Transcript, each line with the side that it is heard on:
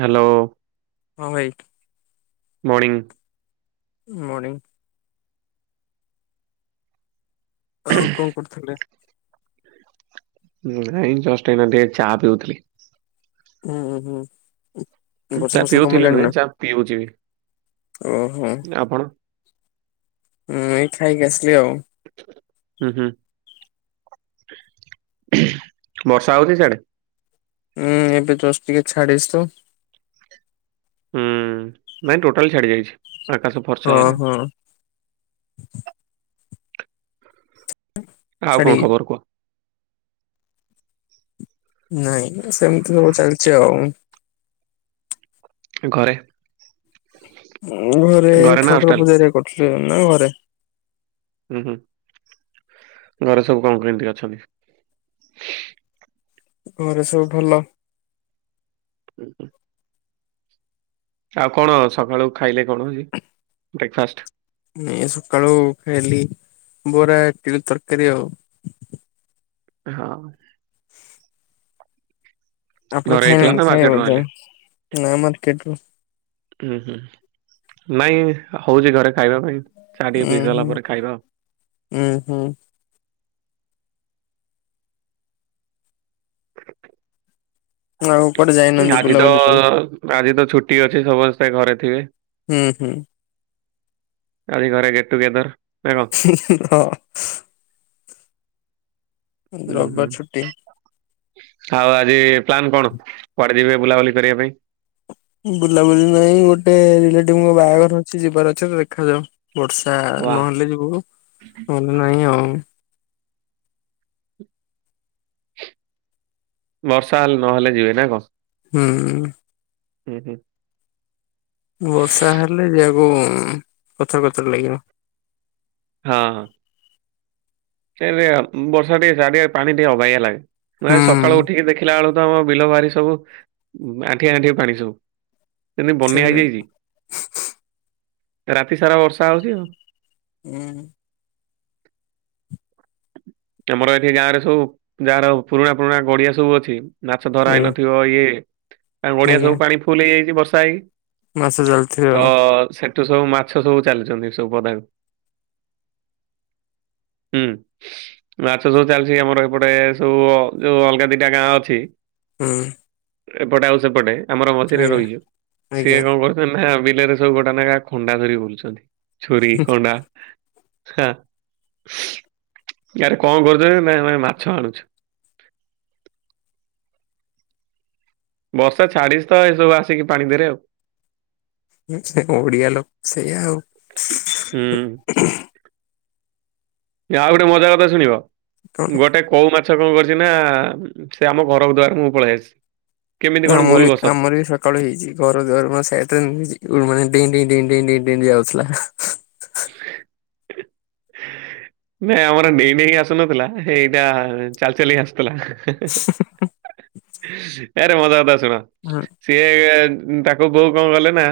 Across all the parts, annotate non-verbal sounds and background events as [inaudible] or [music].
right: Hello.
left: ହଁ ଭାଇ।
right: Morning.
left: Morning. ଆଉ କଣ କରୁଥୁଲେ।
right: ନାଇଁ ଚଷ୍ଟ ଏବେ ଟିକେ ଚା ପିଉଥିଲି।
left: ଉଁ, ହୁଁ, ଉଁ,। ବର୍ଷା
right: ଚା
left: ବର୍ଷା
right: ପିଉଥିଲି
left: କମିଲାଣି
right: ନୁହେଁ
left: ନା?
right: ଚା ପିଉଛି ବି।
left: ଓହୋ।
right: ଆପଣ?
left: ମୁଁ ଏଇ ଖାଇକି ଆସିଲି ଆଉ।
right: ଉଁ, ହୁଁ, ବର୍ଷା ହଉଚି ସିଆଡେ?
left: ଉଁ, ଏବେ ଜଷ୍ଟ ଟିକେ ଛାଡିଛି ତ।
right: ହୁଁ, ନାଇଁ ଟୋଟାଲ ଛାଡିଯାଇଛି। ଆକାଶ ଫର୍ଚ୍ଚା
left: ହଁ,
right: ହେଇଗଲାଣି।
left: ହଁ।
right: ଆଉ କଣ
left: ଛାଡିକି
right: ଖବର କୁହ?
left: ନାଇଁ ସେମିତି ସବୁ ଚାଲିଛି ଆଉ।
right: ଘରେ
left: ଉଁ, ଘରେ
right: ନା
left: ଠାକୁର
right: ହଷ୍ଟେଲ?
left: ପୂଜା ହେରିଆ କରୁଛେ ଆମେ ଘରେ।
right: ହୁଁ, ହୁଁ ଘରେ ସବୁ କଣ କେମିତି ଅଛନ୍ତି?
left: ଘରେ ସବୁ ଭଲ।
right: ଅଁ, ହଁ। ଆଉ କଣ ସକାଳୁ ଖାଇଲେ କଣ ଆଜି ବ୍ରେକଫାଷ୍ଟ?
left: ଏ ସକାଳୁ ଖାଇଲି ବରା ଇଟିଲି ତରକାରୀ ଆଉ।
right: ହଁ।
left: ଆପଣ
right: ଘରେ ହେଇଥିଲା ନା
left: ଖାଇନାହାନ୍ତି ଖାଇବେ
right: ମାର୍କେଟରୁ
left: ବୋଧେ?
right: ଆଣିଲେ?
left: ନା ମାର୍କଟରୁ
right: ଉଁ, ହୁଁ ନାଇଁ ହଉଛି ଘରେ ଖାଇବା ପାଇଁ। ଚା ଟିକେ ପିଇ
left: ଉଁ,
right: ସାରିଲା
left: ହୁଁ,
right: ପରେ ଖାଇବା ଆଉ।
left: ଉଁ, ହୁଁ। ଆଉ କୁଆଡେ ଯାଇ
right: ଉଁ, ଆଜି ତ ଆଜି ତ ଛୁଟି ଅଛି ସମସ୍ତେ ଘରେ ଥିବେ।
left: ଉଁ, ହୁଁ।
right: ଆଜି ଘରେ ଗେଟ୍ ଟୁଗେଦର୍ ନା କଣ?
left: ହୁଁ, ହୁଁ, ହଁ। ଉଁ,
right: ହୁଁ ହୁଁ
left: ରବବାର ଛୁଟି।
right: ଆଉ ଆଜି ପ୍ଲାନ୍ କଣ? କୁଆଡେ ଯିବେ ବୁଲାବୁଲି କରିବା ପାଇଁ?
left: ବୁଲାବୁଲି ନାହିଁ ଗୋଟେ ରିଲେଟିଭ୍ ଙ୍କ ବାହାଘର ଅଛି ଯିବାର ଅଛି ଦେଖାାଯାଉ। ବର୍ଷା
right: ୱା
left: ନହେଲେ ଯିବୁ, ନହେଲେ ନାହିଁ ଆଉ।
right: ବର୍ଷା ନହଲେ ଯିବେ ନା କଣ?
left: ହୁଁ।
right: ହୁଁ, ହୁଁ।
left: ବର୍ଷା ହେଲେ ଯିବାକୁ ଉଁ, କଥର କଥର ଲାଗିବ।
right: ହଁ, ହଁ। ସେ [unintelligible] ଉଁ, ବର୍ଷା ଟିକେ ସାଡେ ପାଣି ଟିକେ ଅବାଗିଆ ଲାଗେ, ମୁଁ ଆଜି ସକାଳୁ
left: ହୁଁ
right: ଉଠିକି ଦେଖିଲା ବେଳୁ ତ ଆମ ବିଲ ବାରି ସବୁ ଉଁ, ଆଣ୍ଠିଏ ଆଣ୍ଠିଏ ପାଣି ସବୁ ଯେମିତି ବନ୍ୟା
left: ସେରେ
right: ହେଇଯାଇଚି। ରାତିସାରା ବର୍ଷା ହଉଛି ଆଉ।
left: ଅଁ,
right: ତୋମର ଏଠି ଗାଁରେ ସବୁ ଯାହାର ପୁରୁଣା ପୁରୁଣା ଗଡିଆ ସବୁ ଅଛି ମାଛ ଧରା
left: ଆଜ୍ଞା
right: ହେଇନଥିବ, ଇଏ ତାଙ୍କ ଗଡିଆ
left: ଆଜ୍ଞା
right: ସବୁ ପାଣି ଫୁଲ୍ ହେଇଯାଇଚି ବର୍ଷା ହେଇକି।
left: ମାସ ଚାଲିଥିବ
right: ତ
left: ଆଉ
right: ସେ ତ ସବୁ ମାଛ ସବୁ ଚାଲୁଛନ୍ତି ସବୁ ପଦାକୁ ହୁଁ,। ମାଛ ସବୁ ଚାଲିଛି ଆମର ଏପଟେ ସବୁ ଯୋଉ ଅଲଗା ଦିଟା ଗାଁ ଅଛି
left: ହଁ।
right: ଏପଟେ ଆଉ ସେପଟେ ଆମର ମଝିରେ
left: ଆଜ୍ଞା
right: ରହିଚୁ। ସିଏ
left: ଆଜ୍ଞା।
right: କଣ କର ନା ବିଲରେ ସବୁ ଗୋଟା ନାଖା ଖଣ୍ଡା ଧରି ବୁଲଛନ୍ତି ଛୁରୀ ଖଣ୍ଡା। ହଁ। ୟାରେ କଣ କରୁଛ ଏ ନାଇଁ ଆମେ ମାଛ ଆଣୁଛୁ। ବର୍ଷା ଛାଡିଶ ତ ଏସବୁ ଆସିକି ପାଣି ଦେରେ ଆଉ।
left: ଓଡିଆ ଲୋକ ସେଇଆ
right: ହୁଁ
left: ଆଉ।
right: ଆଉ ଗୋଟେ ମଜା କଥା ଶୁଣିବ।
left: କଣ
right: ଗୋଟେ କୋଉ ମା ଛ କଣ କରଛି ନା ସେ ଆମ ଘର ଦ୍ୱାର ମୁହଁକୁ ପଳେଇ ଆସିଛି। କେମିତି କଣ
left: ଆମର
right: ଭୁଲ
left: ବି
right: ବସତ
left: ଆମର ବି ସ ସକାଳ ହେଇଛି ଘରଦ୍ୱାର ମୁହଁ ସାଇଟରେ ଉ ମାନେ ଡେଇଁ ଡେଇଁ ଡେଇଁ ଡେଇଁ ଡେଇଁ ଡେଇଁ ଯାଉଥିଲା।
right: ନାଇଁ ଆମର ନେଇ ନେଇ ଆସୁନଥିଲା ଏ ଏଇଟା ଚାଲି ଚାଲି ଆସୁଥିଲା। ଏରେ ମଜାକଥା ଶୁଣ।
left: ହଁ।
right: ସିଏ ତାକୁ ବୋଉ କଣ କଲେ ନା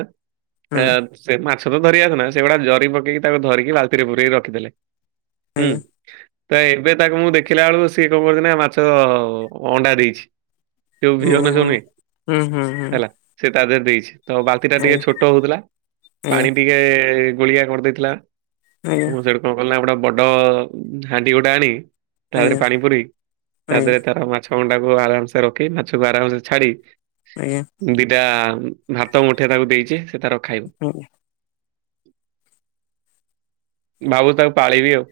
left: ହୁଁ
right: ଆ ସେ ମାଛ ତ ଧରିିଆସେନା ସେଗୁଡା ଜରି ପକେଇକି ତାକୁ ଧରିକି ବାଲଟିରେ ପୁରେଇକି ରଖିଦେଲେ। ହୁଁ।
left: ଆଜ୍ଞା
right: ତ ଏବେ ତାକୁ ମୁଁ ଦେଖିଲା ବେଳକୁ ସିଏ କଣ କରଛି ନା ମାଛ ଅଣ୍ଡା ଦେଇଛି। ଯୋଉ ବିହନ ଯୋଉ
left: ଓହୋ।
right: ନୁହେଁ
left: ହୁଁ ହୁଁ ହୁଁ
right: ହେଲା। ସେ ତା ଦେହରେ ଦେଇଛି। ତ ବାଲଟି ଟା ଟିକେ
left: ଆଜ୍ଞା
right: ଛୋଟ ହଉଥିଲା
left: ଆଜ୍ଞା।
right: ପାଣି ଟିକେ ଟିକେ ଗୋଳିଆ କରିଦେଇଥିଲା
left: ଆଜ୍ଞା
right: ମୁ ସେଇଠୁ କଣ କଲି ନା ଗୋଟା ବଡ ହାଣ୍ଡି ଗୋଟେ ଆଣି ତା ଦେହେରେ
left: ଆଜ୍ଞା
right: ପାଣି ପୁରେଇ ତା
left: ଆଜ୍ଞା
right: ଦେହରେ ତାର ମାଛ କଣ୍ଟାକୁ ଆରାମସେ ରଖି ମାଛକୁ ଆରାମସେ ଛାଡି
left: ଆଜ୍ଞା।
right: ଦିଟା ଭାତ ମୁଠେ ତାକୁ ଦେଇଛି ସେ ତା ର ଖାଇବ।
left: ଆଜ୍ଞା
right: ବାବୁ ତାକୁ ପାଳିବି ଆଉ।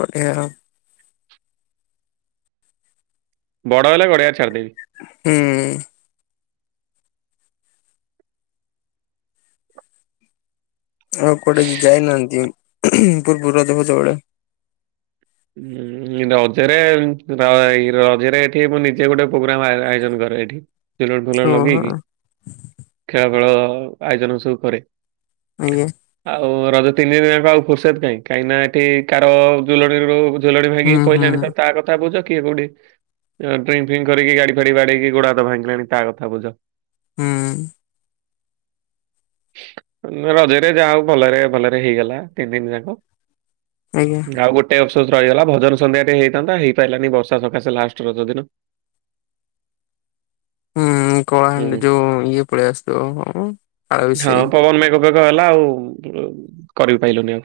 left: ବଢିଆ ଆଉ।
right: ବଡ଼ ହେଲେ ଗଡ଼ିଆରେ ଛାଡ଼ିଦେବି।
left: ହୁଁ। ଆଉ କୁଆଡେ ଯ ଯାଇନାହାନ୍ତି ପୂର୍ବରୁ ରଜ ଫଜ ବେଳେ?
right: ଉଁ ରଜରେ ର ରଜରେ ଏଠି ମୁଁ ନିଜେ ଗୋଟେ ପ୍ରୋଗ୍ରାମ ଆ ଆୟୋଜନ କରେ ଏଠି। [unintelligible] ଲ
left: ଓହୋ
right: ଲଗେଇକି ଖେଳ ଫେଳ ଆୟୋଜନ ସବୁ କରେ।
left: ଆଜ୍ଞା।
right: ଆଉ ରଜ ତିନି ଦିନଯାଙ୍କ ଆଉ ଫୁର୍ସଦ କାହିଁ କାହିଁକିନା ଏଠି କାର ଜୁଲଣିରୁ ଝୁଲଣି
left: ହୁଁ
right: ଭାଙ୍ଗିକି
left: ହୁଁ
right: ପଇଲାଣି ତ ତା କ ତା ବୁଝ କିଏ କୋଉଠି ଡ୍ରିଙ୍କ ଫିଙ୍କ କରିକି ଗାଡି ଫାଡି ବାଡେଇକି ଗୋଡ ହାତ ଭାଙ୍ଗିଲାଣି ତା କଥା ବୁଝ।
left: ହୁଁ।
right: ରଜରେ ଯାହାହୋଉ ଭଲରେ ଭଲରେ ହେଇଗଲା ତିନି ଦିନ ଯାକ।
left: ଆଜ୍ଞା।
right: ଆଉ ଗୋଟେ ଟେ ଅଫସୋସ ରହିଗଲା ଭଜନ ସନ୍ଧ୍ୟା ଟେ ହେଇଯାଇଥାନ୍ତା ହେଇପାରିଲାନି ବର୍ଷା ସକାଶେ ଲାଷ୍ଟ ରଜ ଦିନ।
left: ହୁଁ
right: ହୁଁ।
left: କଳାହାଣ୍ଡି ଯୋଉ ଇଏ ପଳେଇ ଆସିଥିବ ହ।
right: ହଁ ପବନ ମେଘ ଫେଗ ଘ ହେଲା ଆଉ କରିବି ପାଇଲୁନି ଆଉ।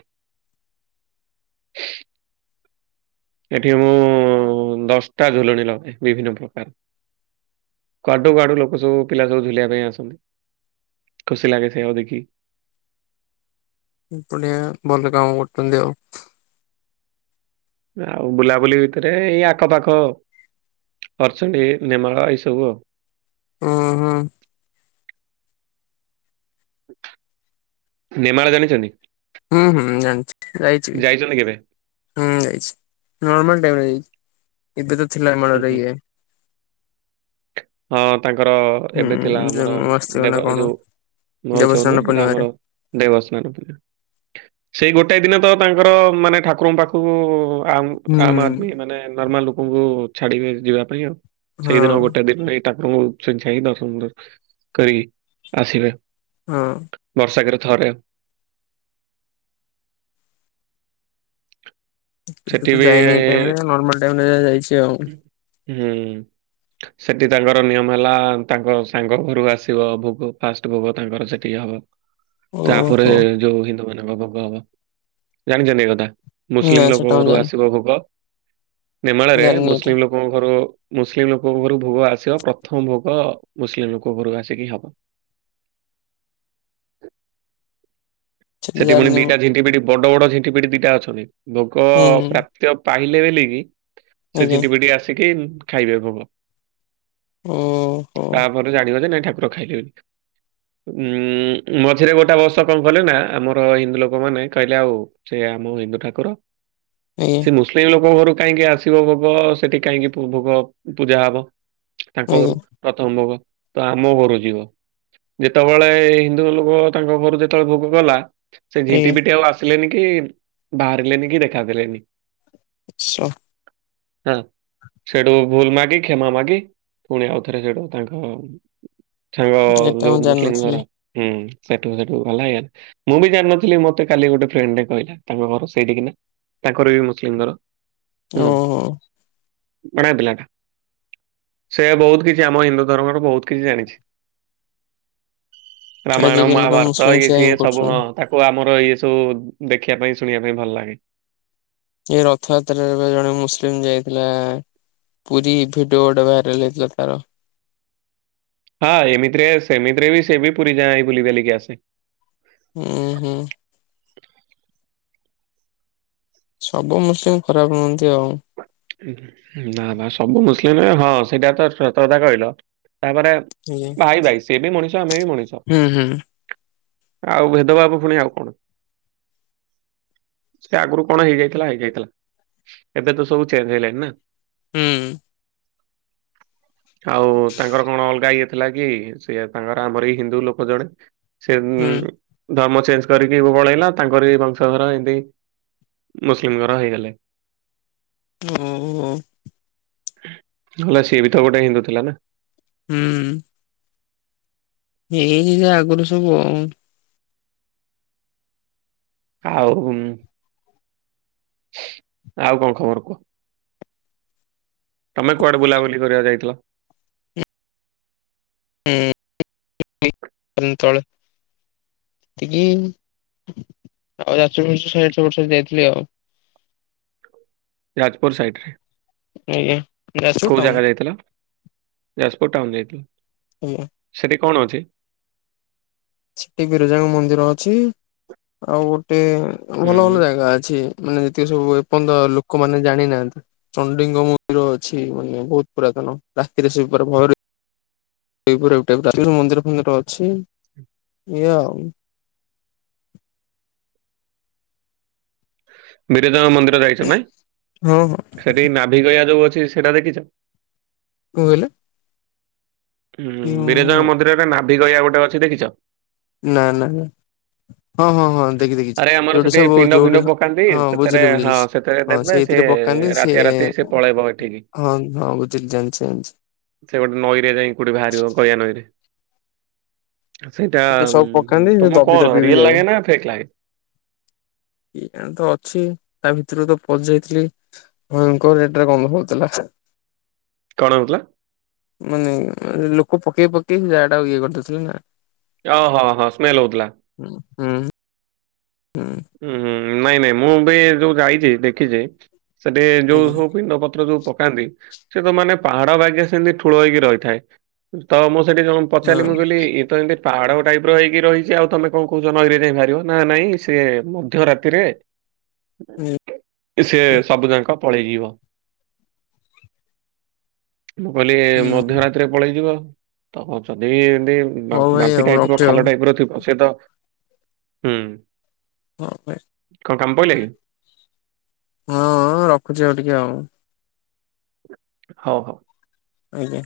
right: ଏଠି ମୁଁ ଦଶଟା ଝୁଲଣି ଲଗାଏ ବିଭିନ୍ନ ପ୍ରକାର। କୁଆଡୁ କୁଆଡୁ ଲୋକ ସବୁ ପିଲା ସବୁ ଝୁଲିବା ପାଇଁ ଆସନ୍ତି ଖୁସି ଲାଗେ ସେଇଆକୁ ଦେଖିକି।
left: ହୁଁ ବଢିଆ ଭଲ କାମ କରୁଛନ୍ତି ଆଉ।
right: ଆଉ ବୁଲାବୁଲି ଭିତରେ ଏଇ ଆଖପାଖ ଅର୍ଚଣ୍ଡି ନେମାଳ ଏଇସବୁ ଉ।
left: ଉଁ ହୁଁ।
right: ନେମାଳ ଜାଣିଛନ୍ତି?
left: ହୁଁ ହୁଁ ଜାଣିଛି ଯାଇଛି ବି।
right: ଯାଇଛନ୍ତି କେବେ?
left: ହୁଁ ଯାଇଛି ନର୍ମାଲ ଟାଇମରେ ଯାଇଛି ଏବେ ତ ଥିଲା ଏ
right: ଉଁ
left: ଆମର
right: ହୁଁ
left: ଇଏ
right: ହଁ ତାଙ୍କର
left: ହୁଁ
right: ଏବେ ଥିଲା ଆମର
left: ଜନ୍ମାଷ୍ଟମୀ ନା
right: ଦେବ
left: କଣ
right: ଯୋଉ ମହୋସ୍ଛବ
left: ଦେବସ୍ନାନ
right: ସେଟା
left: ପୂର୍ଣ୍ଣିମାରେ
right: ଆମର ଦେବସ୍ନାନ ପୂଣ୍ଣିମା। ସେଇ ଗୋଟାଏ ଦିନ ତ ତାଙ୍କର ମାନେ ଠାକୁରଙ୍କ ପାଖକୁ ଆ
left: ହୁଁ
right: ଆମ ଆଦମୀ ମାନେ ନର୍ମାଲ ଲୋକଙ୍କୁ ଛାଡିବେ ଯିବା ପାଇଁ ଆଉ
left: ହଁ
right: ସେଇଦିନଉ ଗୋଟେ ଦିନ। ଏଇ ଠାକୁରଙ୍କୁ ଛୁଇଁ ଛାଇଁ ଦର୍ଶନ କରି ଆସିବେ।
left: ହଁ।
right: ବର୍ଷକରେ ଥରେ।
left: କେବେ
right: ସେଠି
left: ତ
right: ବି
left: ଯାଇନି ଏଇ ଟାଇମ ରେ ନର୍ମାଲ ଟାଇମ ରେ ଯାହା ଯାଇଛି ଆଉ।
right: ହୁଁ। ସେଠି ତାଙ୍କର ନିୟମ ହେଲା ତାଙ୍କ ସାଙ୍ଗ ଘରୁ ଆସିବ, ଭୋଗ ଫାଷ୍ଟ ଭୋଗ ତାଙ୍କର ସେତିକି ହବ। ତାପରେ
left: ଓହୋ
right: ଯୋଉ ହିନ୍ଦୁ ମାନଙ୍କ ଭୋଗ ହବ, ଜାଣିଛନ୍ତି ଏଇ କଥା? ମୁସଲିମ
left: ନାଇଁ
right: ଲୋକଙ୍କ
left: ସେଟା ମୁଁ
right: ଘରୁ
left: ଜାଣିନି
right: ଆସିବ ଭୋଗ, ନେମାଳରେ
left: ଜାଣିନି ଏଟା
right: ମୁସଲିମ ଲୋକଙ୍କ ଘରୁ ମୁସଲିମ ଲୋକଙ୍କ ଘରୁ ଭୋଗ ଆସିବ। ପ୍ରଥମ ଭୋଗ ମୁସଲିମ ଲୋକ ଘରୁ ଆସିକି ହବ।
left: ସେଟା
right: ସେଠି ପୁଣି
left: ଜାଣିନି ମୁଁ।
right: ଦିଟା ଝିଟିପିଟି ବଡ ବଡ ଝିଟିପିଟି ଦିଟା ଅଛନ୍ତି। ଭୋଗ
left: ହୁଁ
right: ପ୍ରା ପାଇଲେ ବଲିକି ସେ
left: ଆଜ୍ଞା
right: ଝିଟିପିଟି ଆସିକି ଖାଇବେ ଭୋଗ।
left: ଓହୋ
right: ତାପରେ ଜାଣିବ ଯେ ନାଇଁ ଠା କୁର ଖାଇଲେ ବୋଲି, ଉଁ ମଝିରେ ଗୋଟେ ବର୍ଷ କଣ କଲେ ନା ଆମର ହିନ୍ଦୁ ଲୋକ ମାନେ କହିଲେ ଆଉ ସେ ଆମ ହିନ୍ଦୁ ଠାକୁର।
left: ଆଜ୍ଞା
right: ସେ ମୁ ମୁସଲିମ ଲୋକଙ୍କ ଘରୁ କାହିଁକି ଆସିବ ଭୋଗ ସେଠି କାହିଁକି ଭୋଗ ପୂଜା ହବ? ତାଙ୍କ ଘରୁ
left: ଆଜ୍ଞା
right: ପ୍ରଥମ ଭୋଗ ତ ଆମ ଘରୁ ଯିବ। ଯେତେବେଳେ ହିନ୍ଦୁ ଲୋକ ତାଙ୍କ ଘରୁ ଯେତେବେଳେ ଭୋଗ କଲା। ସେ
left: ଆଜ୍ଞା।
right: ଝିଟିପିଟି ଆଉ ଆସିଲେନି କି ବାହାରିଲେନି କି ଦେଖା ଦେଲେନି।
left: ସ [unintelligible]
right: ହଁ। ସେଠୁ ଭୁଲ ମାଗି, କ୍ଷମା ମାଗି, ପୁଣି ଆଉ ଥରେ ସେଠୁ ତାଙ୍କ ସାଙ୍ଗ
left: ଏଟା ମୁଁ
right: ଯୋଉ ମୁସଲିମ
left: ଜାଣିନଥିଲି
right: ଘର, ହୁଁ ସେଠୁ ସେଠୁ ଗଲା। ମୁଁ ବି ଜାଣିନଥିଲି ମତେ କାଲି ଗୋଟେ ଫ୍ରେଣ୍ଡ ଟେ କହିଲା, ତାଙ୍କ ଘର ସେଇଠିକି ନା। ତାଙ୍କର ବି ମୁସଲିମ ଘର, ହୁଁ
left: ଓହୋ
right: ବଢ଼ିଆ ପିଲାଟା। ସେ ବହୁତ କିଛି ଆମ ହିନ୍ଦୁ ଧର୍ମର ବହୁତ କିଛି ଜାଣିଛି। ରାମାୟଣ
left: ଆଜିକାଲି ତ
right: ମହାଭାରତ
left: ମୁସଲିମ୍
right: ଇଏ
left: ସେୟା ହିଁ
right: ସିଏ। ସବୁ ହଁ
left: କରୁଛନ୍ତି।
right: ତାକୁ ଆମର ଇଏ ସବୁ ଦେଖିବା ପାଇଁ ଶୁଣିବା ପାଇଁ ଭଲ ଲାଗେ।
left: ଏଇ ରଥଯାତ୍ରାରେ ଏବେ ଜଣେ ମୁସଲିମ ଯାଇଥିଲା ପୁରୀ, ଭିଡିଓ ଗୋଟେ ଭାଇରାଲ ହେଇଥିଲା ତାର।
right: ହଁ ଏମିତିରେ ସେମିତିରେ ବି ସେ ବି ପୁରୀ ଯାଇ ବୁଲି ବାଲିକି ଆସେ।
left: ହୁଁ ହୁଁ। ସବୁ ମୁସଲିମ ଖରାପ ନୁହନ୍ତି ଆଉ।
right: ନା ବା ସବୁ ମୁସଲିମ ହଁ ସେଇଟା ତ ସତକଥା କହିଲ ତାପରେ
left: ଆଜ୍ଞା।
right: ଭାଇ ଭାଇ ସେ ବି ମଣିଷ ଆମେ ବି ମଣିଷ।
left: ହୁଁ ହୁଁ
right: ଆଉ ଭେଦଭାବ ପୁଣି ଆଉ କଣ। ସେଟା ଆଗରୁ କଣ ହେଇଯାଇଥିଲା ହେଇଯାଇଥିଲା ଏବେ ତ ସବୁ ଚେଞ୍ଜ ହେଇଗଲେଣିି ନା
left: ହୁଁ
right: ଆଉ ତାଙ୍କର କଣ ଅଲଗା ଇଏ ଥିଲା କି ସିଏ ତାଙ୍କର ଆମର ଏଇ ହିନ୍ଦୁ ଲୋକ ଜଣେ। ସେ ହୁ।
left: ହୁଁ
right: ଧର୍ମ ଚେଞ୍ଜ କରିକି ପଳେଇଲା ତାଙ୍କର ବି ବଂଶଧର ଏମତି ମୁସଲିମଙ୍କର ହେଇଗଲେ।
left: ଅହୁ ଅ
right: ନେହେଲେ ସିଏ ବି ତ ଗୋଟେ ହିନ୍ଦୁ ଥିଲା ନା।
left: ହୁଁ ଏଇନ ଯ ଆଗରୁ ସବୁ ଆଉ।
right: ଆଉ ଆଉ କଣ ଖବର କୁହ? ତମେ କୁଆଡେ ବୁଲାୁଲି କରିବାକୁ ଯାଇଥିଲ।
left: ହଁ ପନ୍ତଳ ହଁ ଆଉ ଶେ ଆଠ ଛଅ ବର୍ଷ ଯାଇଥିଲି ଆଉ।
right: ଯାଜପୁର ସାଇଡରେ
left: ଆଜ୍ଞା ଯାଜପୁର
right: କୋଉ
left: ଟାଉନ
right: ଜାଗା ଯାଇଥିଲ ଯାଜପୁର ଟାଉନ ଯାଇଥିଲ।
left: [inaudible]
right: ସେଠି କଣ ଅଛି?
left: ସେଠି ବିରଜାଙ୍କ ମନ୍ଦିର ଅଛି ଆଉ ଗୋଟେ
right: ହୁଁ
left: ଭଲ ଭଲ ଜାଗା ଅଛି। ମାନେ ଯେତିକି ସବୁ ଏପର୍ଯ୍ୟନ୍ତ ଲୋକମାନେ ଜାଣିନାହାନ୍ତି। ଚଣ୍ଡୀଙ୍କ ମନ୍ଦିର ଅଛି ମାନେ ବହୁତ ପୁରାତନ ରାତିରେ ସେ ଉପରେ ଭୟରେ ସେଇପରି ଟାଇପର ଆଉ କିନ୍ତୁ ମନ୍ଦିର ଫନ୍ଦିର ଅଛି। ଏୟା ଆଉ।
right: ଦିଟାଯାକ ମନ୍ଦିର ଯାଇଛ ନାଇଁ
left: ହଁ ହଁ କଣ
right: ସେଠି ନାଭିିକୟା ଯୋଉ ଅଛି ସେଇଟା ଦେଖିଛ?
left: କଣ କହିଲେ?
right: ହୁଁ ବିରଜୟ ମନ୍ଦିରରେ ନାଭି ଗୟା ଗୋଟେ ଅଛି ଦେଖିଛ?
left: ନା ନା ନା ହଁ ହଁ ହଁ ଦେଖି ଦେଖିଛି
right: ଆରେ ଆମର
left: ଯୋଉଠି
right: ସେଠି
left: ସବୁ
right: ପିଣ୍ଡ ଫିଣ୍ଡ
left: ଯୋଉଠି
right: ପକାନ୍ତି
left: ହଁ
right: ସେଥିରେ
left: ବୁଝିଲି ବୁଝିଲି
right: ହଁ ସେଥିରେ
left: ହଁ
right: ଦେବେ ସେ
left: ସେଇଥିରେ ପକାନ୍ତି ସେ
right: ରାତିଆ ରାତି ସେ ପଳେଇବ ଏଠିକି
left: ହଁ ହଁ ବୁଝିଲି ଜାଣିଛି ଜାଣିଛି।
right: ସେ ଗୋଟେ ନଈରେ ଯାଇ କୋଉଠି ବାହାରିବ ଗୟା ନଈ ରେ। ସେଇଟା
left: ଏବେ ସବୁ ପକାନ୍ତି ସେ
right: ତମକୁ
left: ଦବି
right: କଣ
left: ଦବି ବି
right: ରିଏଲ
left: ଯାଏ
right: ଲାଗେ ନା ଫେକ୍ ଲାଗେ?
left: ଆଉ ତ ଅଛି ତା ଭିତରୁ ତ ପସିଯାଇଥିଲି। ହଁ କଣ ନେଟୱର୍କ କମ ହଉଥିଲା।
right: କଣ ହେଉଥିଲା।
left: ମାନେ ଲୋକ ପକେଇ ପକେଇ ଯାହା ଟା ଇଏ କରିଦେଉଥିଲେ ନା।
right: ଓହୋ ହଁ ହଁ ସ୍ମେଲ ହଉଥିଲା।
left: ହଁ ହୁଁ। ହଁ।
right: ହୁଁ ହୁଁ ନାଇଁ ନାଇଁ ମୁଁ ବି ଯୋଉ ଯାଇଛି ଦେଖିଛି। ସେଠି ଯୋଉ
left: ଆଜ୍ଞା
right: ସବୁ ପିଣ୍ଡ ପତ୍ର ଯୋଉ ପକାନ୍ତି। ସେ ତ ମାନେ ପାହାଡ ବାଗେ ସେମିତି ଠୁଳ ହେଇକି ରହିଥାଏ ତ ମୁଁ ସେଠି ଜଣ ପଚାରିଲି ମୁଁ
left: ହଁ
right: କହିଲି ଇଏ ତ ଏମିତି ପାହାଡ ଟାଇପ ର ହେଇକି ରହିଛି ଆଉ ତମେ କଣ କହୁଛ ନଈରେ ଯାଇ ବାହାରିବ ନା ନାଇଁ ସେ ମଧ୍ୟ ରାତିରେ
left: ହୁଁ।
right: ସେ ସବୁ ଯାକ ପଳେଇଯିବ, ମୁଁ କହିଲି ମଧ୍ୟ
left: ହୁଁ।
right: ରାତି ରେ ପଳେଇଯିବ ତ ଯଦି ଏତି
left: ହଉ ଭାଇ
right: ବାମ୍ଫି
left: ଆଉ
right: ଟାଇପ ର
left: ରଖୁଛି ଆଉ
right: ଖାଲ ଟାଇପ ର ଥିବ ସେ ତ ହୁଁ।
left: ହଁ ଭାଇ।
right: କଣ କାମ ପଇଲା କି?
left: ହଁ ରଖୁଛି ଆଉ ଟିକେ ଆଉ।
right: ହଉ ହଉ।
left: ଆଜ୍ଞା।